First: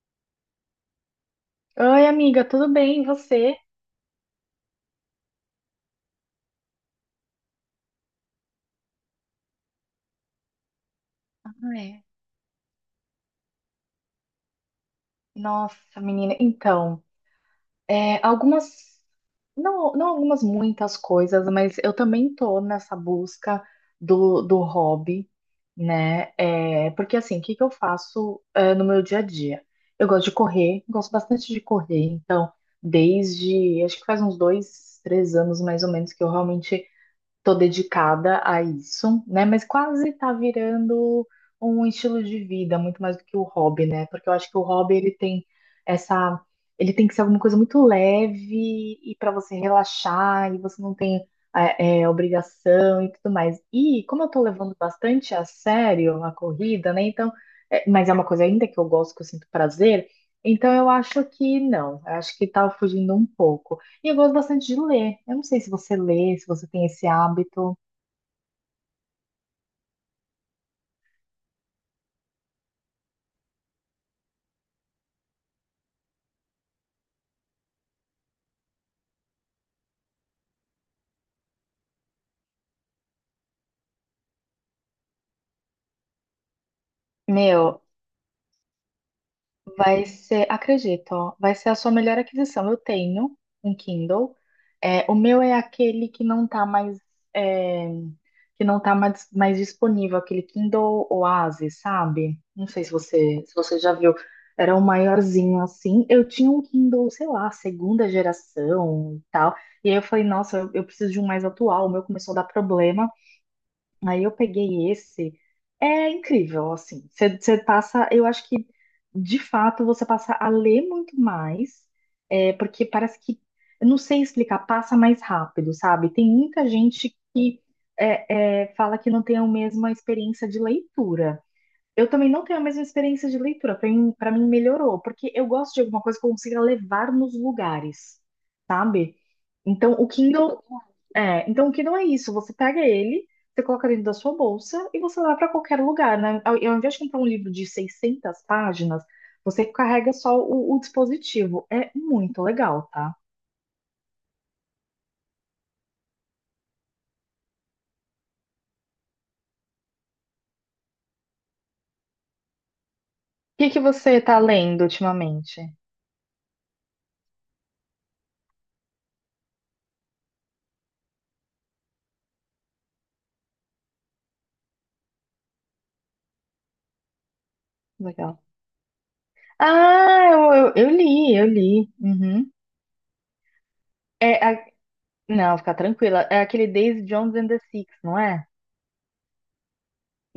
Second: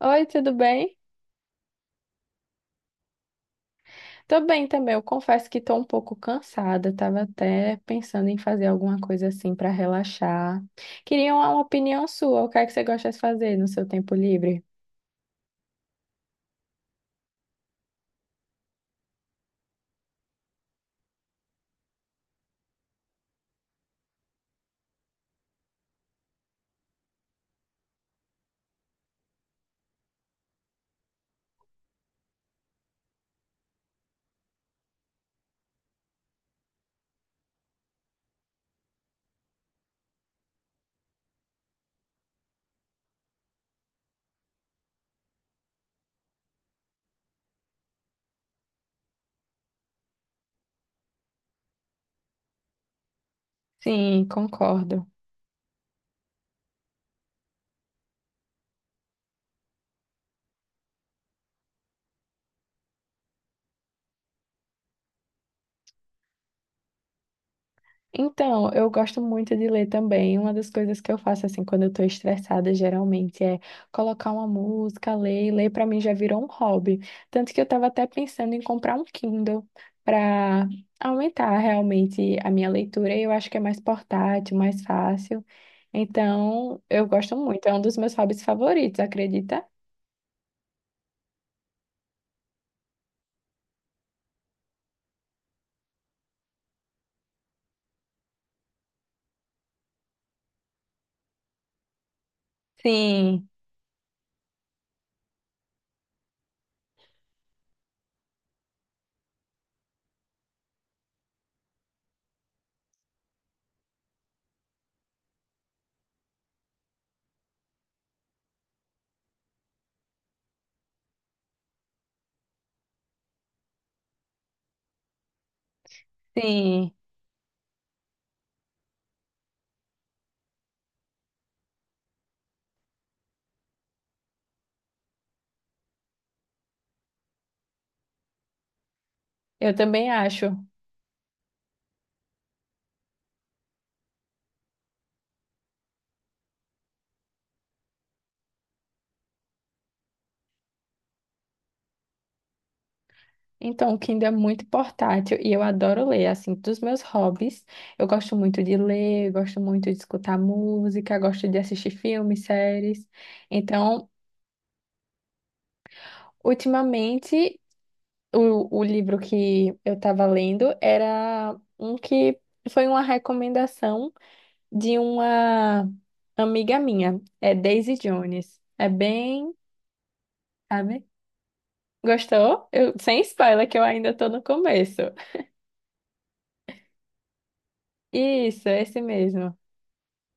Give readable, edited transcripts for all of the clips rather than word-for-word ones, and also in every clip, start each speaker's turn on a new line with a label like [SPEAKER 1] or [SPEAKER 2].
[SPEAKER 1] Oi, tudo bem?
[SPEAKER 2] Oi, amiga, tudo bem? E você?
[SPEAKER 1] Tô bem também. Eu confesso que tô um pouco cansada. Tava até pensando em fazer alguma coisa assim pra relaxar. Queria uma
[SPEAKER 2] Ai,
[SPEAKER 1] opinião sua. O que é que você gosta de fazer no seu tempo livre?
[SPEAKER 2] nossa, menina, então, algumas, não algumas, muitas coisas, mas eu também tô nessa busca do hobby, né? Porque assim, o que que eu faço, no meu dia a dia? Eu gosto de correr, gosto bastante de correr, então, desde, acho que faz uns 2, 3 anos mais ou menos que eu realmente tô dedicada a isso, né? Mas quase tá virando um estilo de vida, muito mais do que o hobby, né? Porque eu acho que o hobby ele tem essa, ele tem que ser alguma coisa muito leve e para você relaxar e você não tem obrigação e tudo mais. E como
[SPEAKER 1] Sim,
[SPEAKER 2] eu tô levando
[SPEAKER 1] concordo.
[SPEAKER 2] bastante a sério a corrida, né? Então, mas é uma coisa ainda que eu gosto, que eu sinto prazer. Então eu acho que não, eu acho que tá fugindo um pouco. E eu gosto bastante de ler. Eu não sei se você lê, se você tem esse hábito.
[SPEAKER 1] Então, eu gosto muito de ler também. Uma das coisas que eu faço, assim, quando eu tô estressada, geralmente, é colocar uma música, ler. E ler pra mim já virou um hobby. Tanto que eu tava até pensando em comprar um Kindle pra aumentar realmente a minha leitura. E eu acho que é mais portátil, mais fácil. Então, eu gosto muito. É um
[SPEAKER 2] Meu,
[SPEAKER 1] dos meus hobbies favoritos, acredita?
[SPEAKER 2] vai ser, acredito, ó, vai ser a sua melhor aquisição. Eu tenho um Kindle. É, o meu é aquele que não tá mais, é, que não tá mais disponível, aquele Kindle Oasis, sabe? Não sei
[SPEAKER 1] Sim,
[SPEAKER 2] se você já viu. Era um maiorzinho assim. Eu tinha um Kindle, sei lá, segunda geração e tal. E aí eu falei, nossa, eu preciso de um mais atual. O meu começou a dar problema. Aí eu peguei esse. É incrível, assim. Você passa, eu acho que de fato você passa a ler muito mais, porque parece que, eu não sei explicar, passa mais rápido, sabe? Tem muita
[SPEAKER 1] sim.
[SPEAKER 2] gente que fala que não tem a mesma experiência de leitura. Eu também não tenho a mesma experiência de leitura. Para mim melhorou, porque eu gosto de alguma coisa que eu consiga levar nos lugares, sabe?
[SPEAKER 1] Eu
[SPEAKER 2] Então, o
[SPEAKER 1] também acho.
[SPEAKER 2] Kindle então o que não é isso? Você pega ele, você coloca dentro da sua bolsa e você leva para qualquer lugar, né? Ao invés de comprar um livro de 600 páginas, você carrega só o dispositivo. É muito legal, tá?
[SPEAKER 1] Então, o Kindle é muito portátil e eu adoro ler. Assim, dos meus hobbies, eu gosto muito de ler, gosto muito de escutar música, gosto de assistir filmes, séries.
[SPEAKER 2] O que que
[SPEAKER 1] Então,
[SPEAKER 2] você tá lendo ultimamente?
[SPEAKER 1] ultimamente, o livro que eu estava lendo era um que foi uma recomendação de uma amiga minha, é Daisy
[SPEAKER 2] Legal.
[SPEAKER 1] Jones. É bem,
[SPEAKER 2] Ah, eu
[SPEAKER 1] sabe?
[SPEAKER 2] li, eu li. Uhum.
[SPEAKER 1] Gostou? Eu, sem spoiler, que eu ainda estou
[SPEAKER 2] É,
[SPEAKER 1] no começo.
[SPEAKER 2] não, fica tranquila. É aquele Daisy Jones and the Six, não é?
[SPEAKER 1] Isso, é esse mesmo.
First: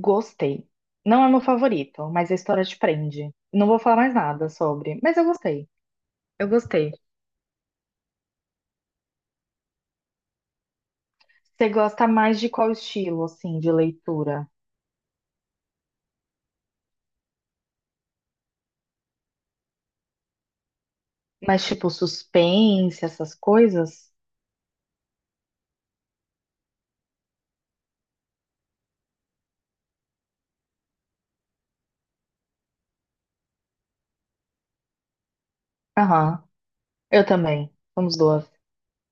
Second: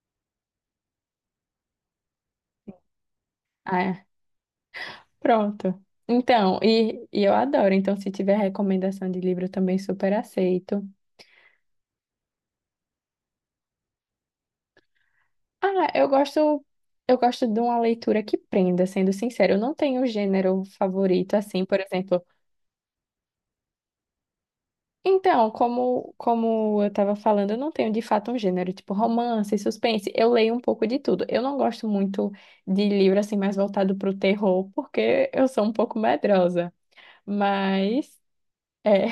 [SPEAKER 2] Gostei. Não é meu favorito, mas a história te prende. Não vou
[SPEAKER 1] Ah,
[SPEAKER 2] falar
[SPEAKER 1] é.
[SPEAKER 2] mais nada sobre, mas eu gostei.
[SPEAKER 1] Pronto.
[SPEAKER 2] Eu
[SPEAKER 1] Então,
[SPEAKER 2] gostei.
[SPEAKER 1] e eu adoro. Então, se tiver recomendação de livro, eu também super aceito.
[SPEAKER 2] Você gosta mais de qual estilo, assim, de leitura?
[SPEAKER 1] Ah, eu gosto de uma leitura que prenda, sendo sincero. Eu não tenho gênero favorito, assim,
[SPEAKER 2] Mais
[SPEAKER 1] por
[SPEAKER 2] tipo
[SPEAKER 1] exemplo.
[SPEAKER 2] suspense, essas coisas?
[SPEAKER 1] Então, como eu estava falando, eu não tenho de fato um gênero, tipo romance, suspense. Eu leio um pouco de tudo. Eu não gosto muito de livro, assim, mais voltado para o terror, porque eu sou um pouco
[SPEAKER 2] Aham,
[SPEAKER 1] medrosa.
[SPEAKER 2] eu também. Somos
[SPEAKER 1] Mas.
[SPEAKER 2] duas.
[SPEAKER 1] é,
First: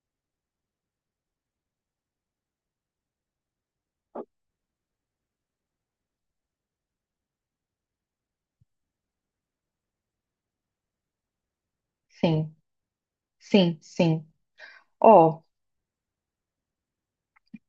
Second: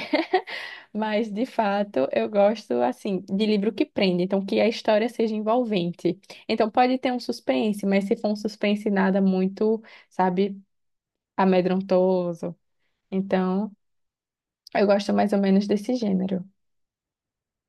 [SPEAKER 1] Mas, de fato, eu gosto, assim, de livro que prende, então que a história seja envolvente. Então, pode ter um suspense, mas se for um suspense nada muito, sabe,
[SPEAKER 2] Sim,
[SPEAKER 1] amedrontoso. Então,
[SPEAKER 2] sim, sim.
[SPEAKER 1] eu gosto mais ou
[SPEAKER 2] Ó,
[SPEAKER 1] menos desse gênero.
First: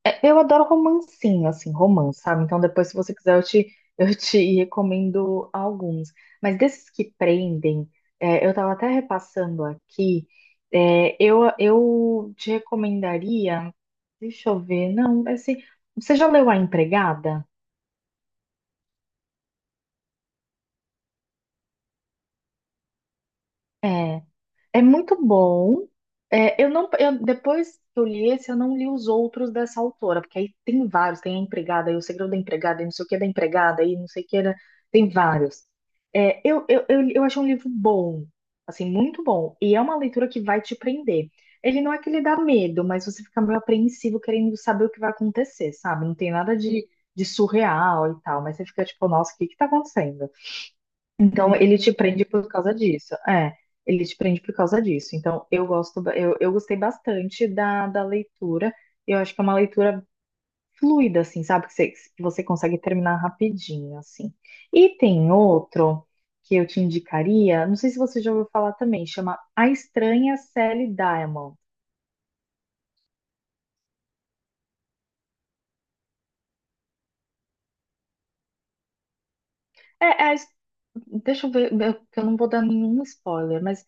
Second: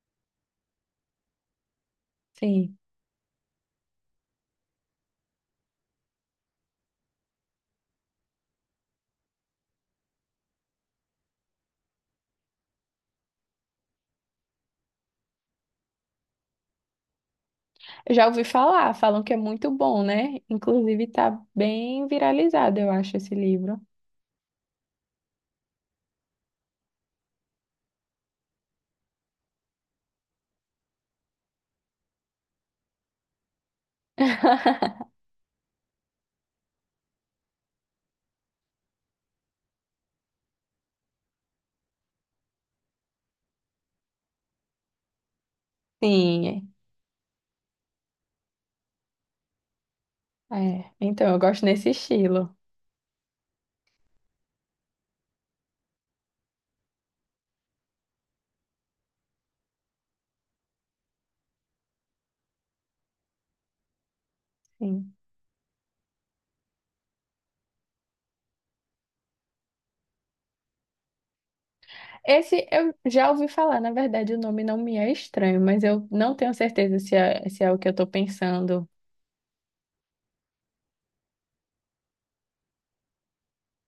[SPEAKER 2] eu adoro romancinho, assim, romance, sabe? Então
[SPEAKER 1] Sim.
[SPEAKER 2] depois, se você quiser, eu te recomendo alguns. Mas desses que prendem, eu tava até repassando aqui, eu te recomendaria. Deixa eu ver, não, assim, você já leu A Empregada?
[SPEAKER 1] Eu já ouvi falar, falam que é muito bom, né? Inclusive, tá bem viralizado, eu acho, esse livro.
[SPEAKER 2] É. É muito bom. Eu não, depois que eu li esse, eu não li os outros dessa autora, porque aí tem vários, tem a empregada, e o segredo da empregada, e não sei o que da empregada, e não sei o que era, tem vários. Eu achei um livro bom, assim, muito bom, e é uma leitura que vai te prender. Ele não é que ele dá medo, mas você fica meio apreensivo querendo saber o que vai acontecer, sabe? Não tem nada
[SPEAKER 1] Sim,
[SPEAKER 2] de surreal e tal, mas você fica tipo, nossa, o que que tá acontecendo?
[SPEAKER 1] é. É, então, eu
[SPEAKER 2] Então,
[SPEAKER 1] gosto
[SPEAKER 2] ele
[SPEAKER 1] nesse
[SPEAKER 2] te prende por
[SPEAKER 1] estilo.
[SPEAKER 2] causa disso. É, ele te prende por causa disso. Então, eu gosto, eu gostei bastante da leitura. Eu acho que é uma leitura fluida, assim, sabe? Que você consegue terminar rapidinho, assim. E
[SPEAKER 1] Sim.
[SPEAKER 2] tem outro que eu te indicaria, não sei se você já ouviu falar também, chama A Estranha Sally Diamond.
[SPEAKER 1] Esse eu já ouvi falar, na verdade, o nome não me é estranho, mas eu não tenho certeza se é, se é o que eu tô pensando.
[SPEAKER 2] É, é a his- deixa eu ver, que eu não vou dar nenhum spoiler, mas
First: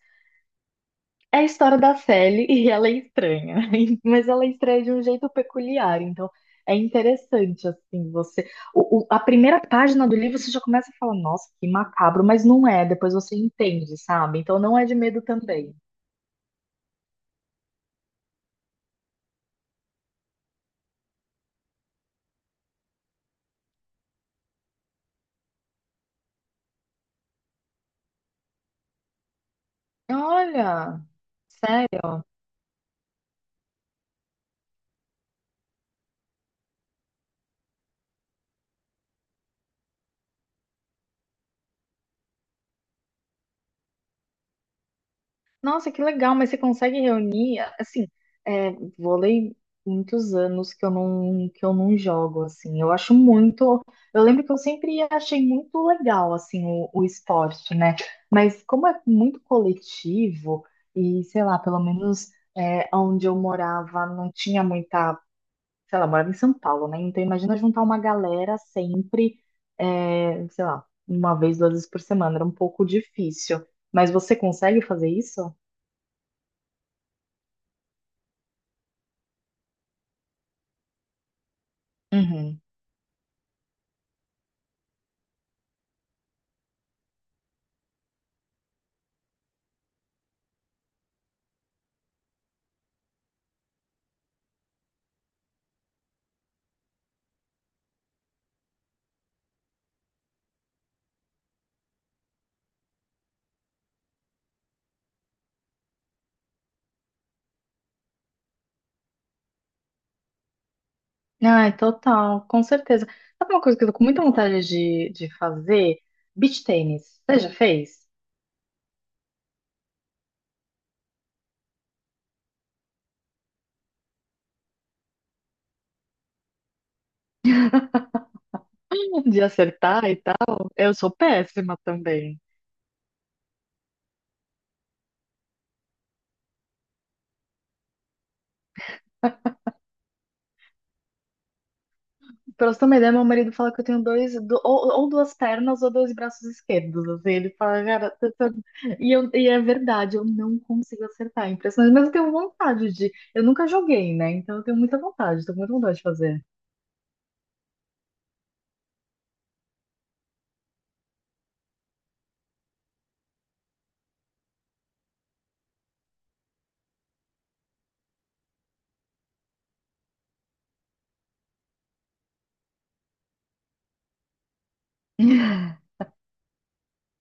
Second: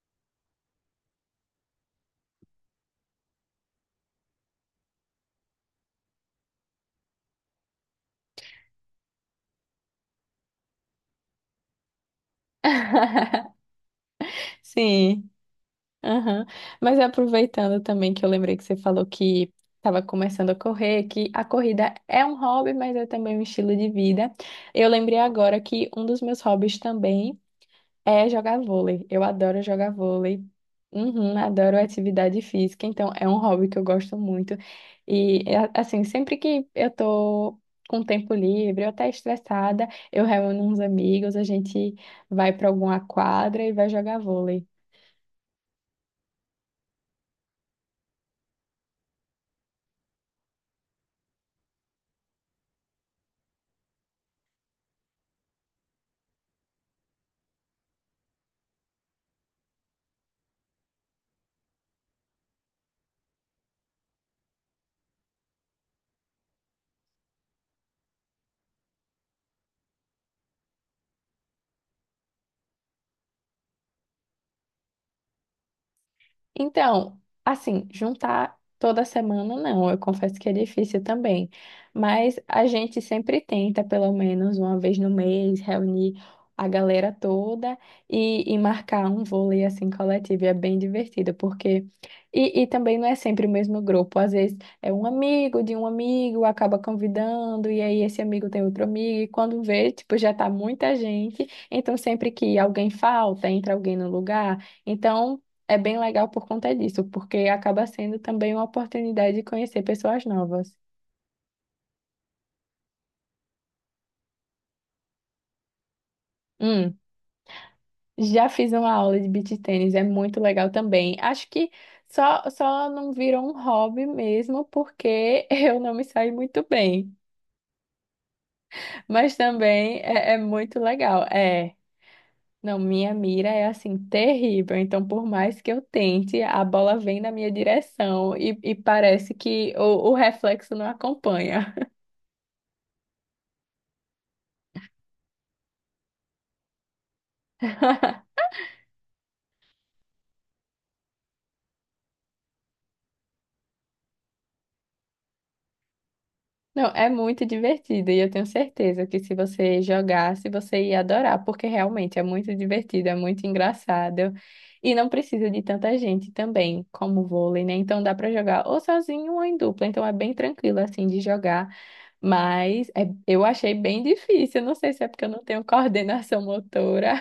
[SPEAKER 2] é a história da Sally e ela é estranha, mas ela é estranha de um jeito peculiar, então é interessante, assim, a primeira página do livro você já começa a falar, nossa, que macabro, mas não é, depois você entende, sabe? Então não é de medo
[SPEAKER 1] Sim,
[SPEAKER 2] também.
[SPEAKER 1] aham. Mas aproveitando também que eu lembrei que você falou que estava começando a correr, que a corrida é um hobby, mas é também um estilo de vida. Eu lembrei agora que um dos meus hobbies também. É jogar vôlei. Eu adoro jogar vôlei.
[SPEAKER 2] Olha,
[SPEAKER 1] Uhum, adoro
[SPEAKER 2] sério?
[SPEAKER 1] atividade física, então é um hobby que eu gosto muito. E é, assim, sempre que eu tô com tempo livre, ou até estressada, eu reúno uns amigos, a gente vai para alguma quadra e vai jogar vôlei.
[SPEAKER 2] Nossa, que legal, mas você consegue reunir, assim, é, vôlei muitos anos que eu não jogo, assim. Eu acho muito, eu lembro que eu sempre achei muito legal assim o esporte, né? Mas como é muito coletivo e sei lá, pelo menos onde eu morava não tinha muita, sei lá, eu morava em São Paulo, né? Então imagina juntar uma galera sempre, sei lá, uma vez, 2 vezes por semana, era um pouco difícil. Mas você consegue fazer isso?
[SPEAKER 1] Então, assim, juntar toda semana não, eu confesso que é difícil também, mas
[SPEAKER 2] Uhum.
[SPEAKER 1] a gente sempre tenta, pelo menos uma vez no mês, reunir a galera toda e marcar um vôlei assim coletivo, e é bem divertido, porque. E também não é sempre o mesmo grupo, às vezes é um amigo de um amigo, acaba convidando, e aí esse amigo tem outro amigo, e quando vê, tipo, já tá muita gente, então sempre que alguém falta, entra alguém no lugar. Então, é bem legal por conta disso, porque acaba sendo também uma oportunidade de conhecer pessoas novas.
[SPEAKER 2] Ai, total, com certeza. Sabe uma coisa que eu tô com muita vontade de fazer? Beach
[SPEAKER 1] Hum,
[SPEAKER 2] tênis. Você já fez?
[SPEAKER 1] já fiz uma aula de beach tênis, é muito legal também. Acho que só não virou um hobby mesmo, porque eu não me saí muito bem. Mas
[SPEAKER 2] De
[SPEAKER 1] também
[SPEAKER 2] acertar e
[SPEAKER 1] é, é
[SPEAKER 2] tal.
[SPEAKER 1] muito
[SPEAKER 2] Eu sou
[SPEAKER 1] legal. É,
[SPEAKER 2] péssima também.
[SPEAKER 1] não, minha mira é assim, terrível. Então, por mais que eu tente, a bola vem na minha direção e parece que o reflexo não acompanha.
[SPEAKER 2] Pra você ter uma ideia, meu marido fala que eu tenho dois, ou duas pernas ou dois braços esquerdos. Assim. Ele fala, cara, você tá-" e, e é verdade, eu não consigo acertar. É impressionante, mas eu tenho vontade de. Eu nunca joguei, né? Então eu tenho muita vontade, tô com muita vontade de fazer.
[SPEAKER 1] Não, é muito divertido e eu tenho certeza que se você jogasse, você ia adorar, porque realmente é muito divertido, é muito engraçado e não precisa de tanta gente também, como o vôlei, né? Então dá para jogar ou sozinho ou em dupla, então é bem tranquilo assim de jogar, mas é- eu achei bem difícil, eu não sei se é porque eu não tenho coordenação motora,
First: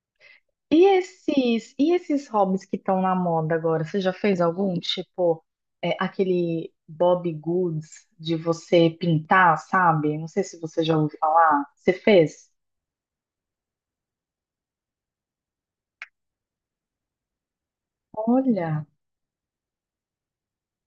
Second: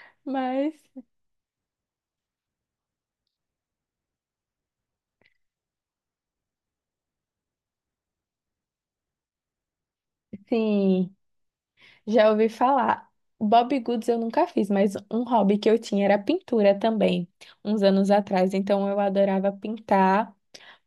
[SPEAKER 1] mas
[SPEAKER 2] E esses hobbies que estão na moda agora, você já fez algum? Tipo, aquele Bob Goods de você pintar, sabe? Não sei se você já
[SPEAKER 1] sim,
[SPEAKER 2] ouviu falar. Você
[SPEAKER 1] já ouvi
[SPEAKER 2] fez?
[SPEAKER 1] falar. Bob Goods eu nunca fiz, mas um hobby que eu tinha era pintura também, uns anos atrás.
[SPEAKER 2] Olha,
[SPEAKER 1] Então eu adorava pintar.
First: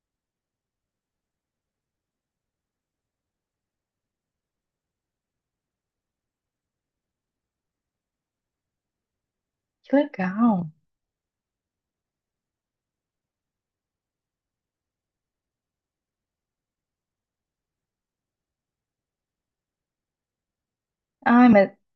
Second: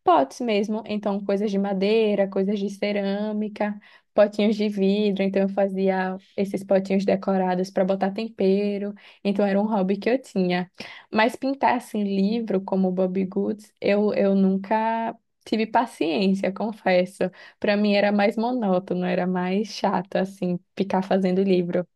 [SPEAKER 1] Potes mesmo, então coisas de madeira, coisas de cerâmica, potinhos de vidro, então eu fazia esses potinhos decorados para botar tempero, então era um
[SPEAKER 2] que
[SPEAKER 1] hobby que eu
[SPEAKER 2] legal.
[SPEAKER 1] tinha. Mas pintar assim livro como Bobbie Goods, eu nunca tive paciência, confesso. Para mim era mais monótono, era mais chato assim ficar fazendo
[SPEAKER 2] Ai, mas
[SPEAKER 1] livro.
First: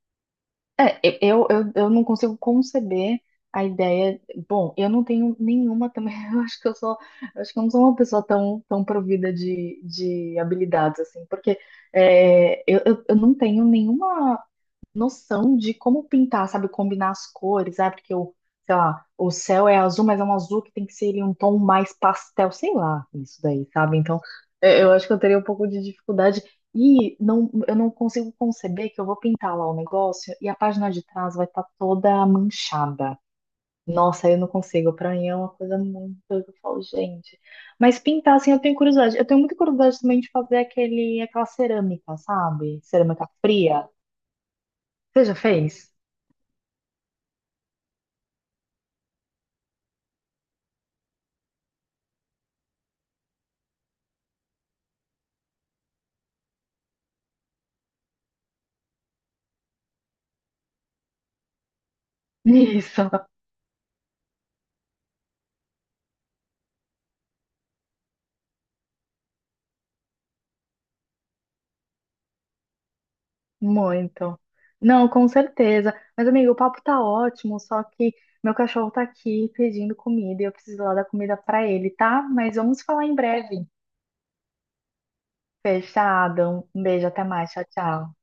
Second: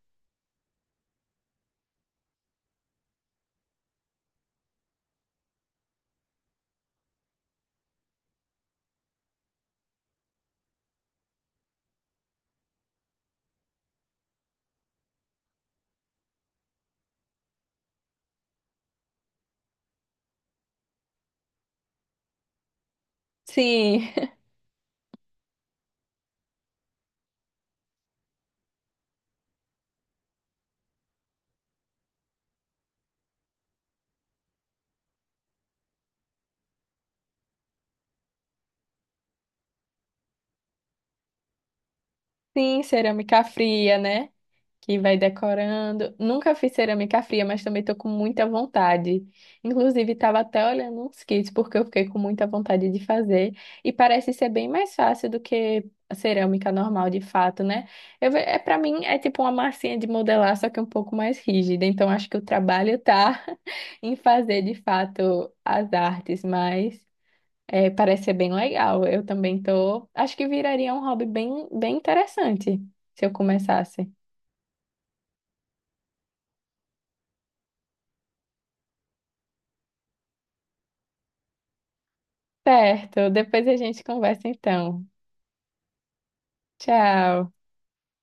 [SPEAKER 2] eu não consigo conceber a ideia. Bom, eu não tenho nenhuma também. Eu acho que eu sou, eu acho que eu não sou uma pessoa tão, tão provida de habilidades, assim, porque eu não tenho nenhuma noção de como pintar, sabe? Combinar as cores, ah, porque sei lá, o céu é azul, mas é um azul que tem que ser ele, um tom mais pastel, sei lá, isso daí, sabe?
[SPEAKER 1] Sim,
[SPEAKER 2] Então, eu acho que eu teria um pouco de dificuldade. E não, eu não consigo conceber que eu vou pintar lá o negócio e a página de trás vai estar toda manchada. Nossa, eu não consigo. Pra mim é uma coisa muito. Eu falo, gente. Mas pintar, assim, eu tenho curiosidade. Eu tenho muita curiosidade também de fazer aquele, aquela cerâmica, sabe?
[SPEAKER 1] sim,
[SPEAKER 2] Cerâmica
[SPEAKER 1] cerâmica
[SPEAKER 2] fria.
[SPEAKER 1] fria, né? Que vai
[SPEAKER 2] Você já fez?
[SPEAKER 1] decorando. Nunca fiz cerâmica fria, mas também tô com muita vontade. Inclusive, estava até olhando uns kits, porque eu fiquei com muita vontade de fazer. E parece ser bem mais fácil do que a cerâmica normal, de fato, né? Eu, ve- é, para mim, é tipo uma massinha de modelar, só que um pouco mais rígida. Então, acho que o trabalho
[SPEAKER 2] Isso,
[SPEAKER 1] tá em fazer, de fato, as artes, mas... é, parece ser bem legal. Eu também tô. Acho que viraria um hobby bem, bem interessante se eu começasse.
[SPEAKER 2] muito. Não, com certeza. Mas, amigo, o papo tá ótimo, só que meu cachorro tá aqui pedindo comida e eu preciso lá dar comida pra ele, tá? Mas vamos falar em
[SPEAKER 1] Certo, depois
[SPEAKER 2] breve.
[SPEAKER 1] a gente conversa então.
[SPEAKER 2] Fechado. Um beijo, até mais.
[SPEAKER 1] Tchau.
[SPEAKER 2] Tchau, tchau.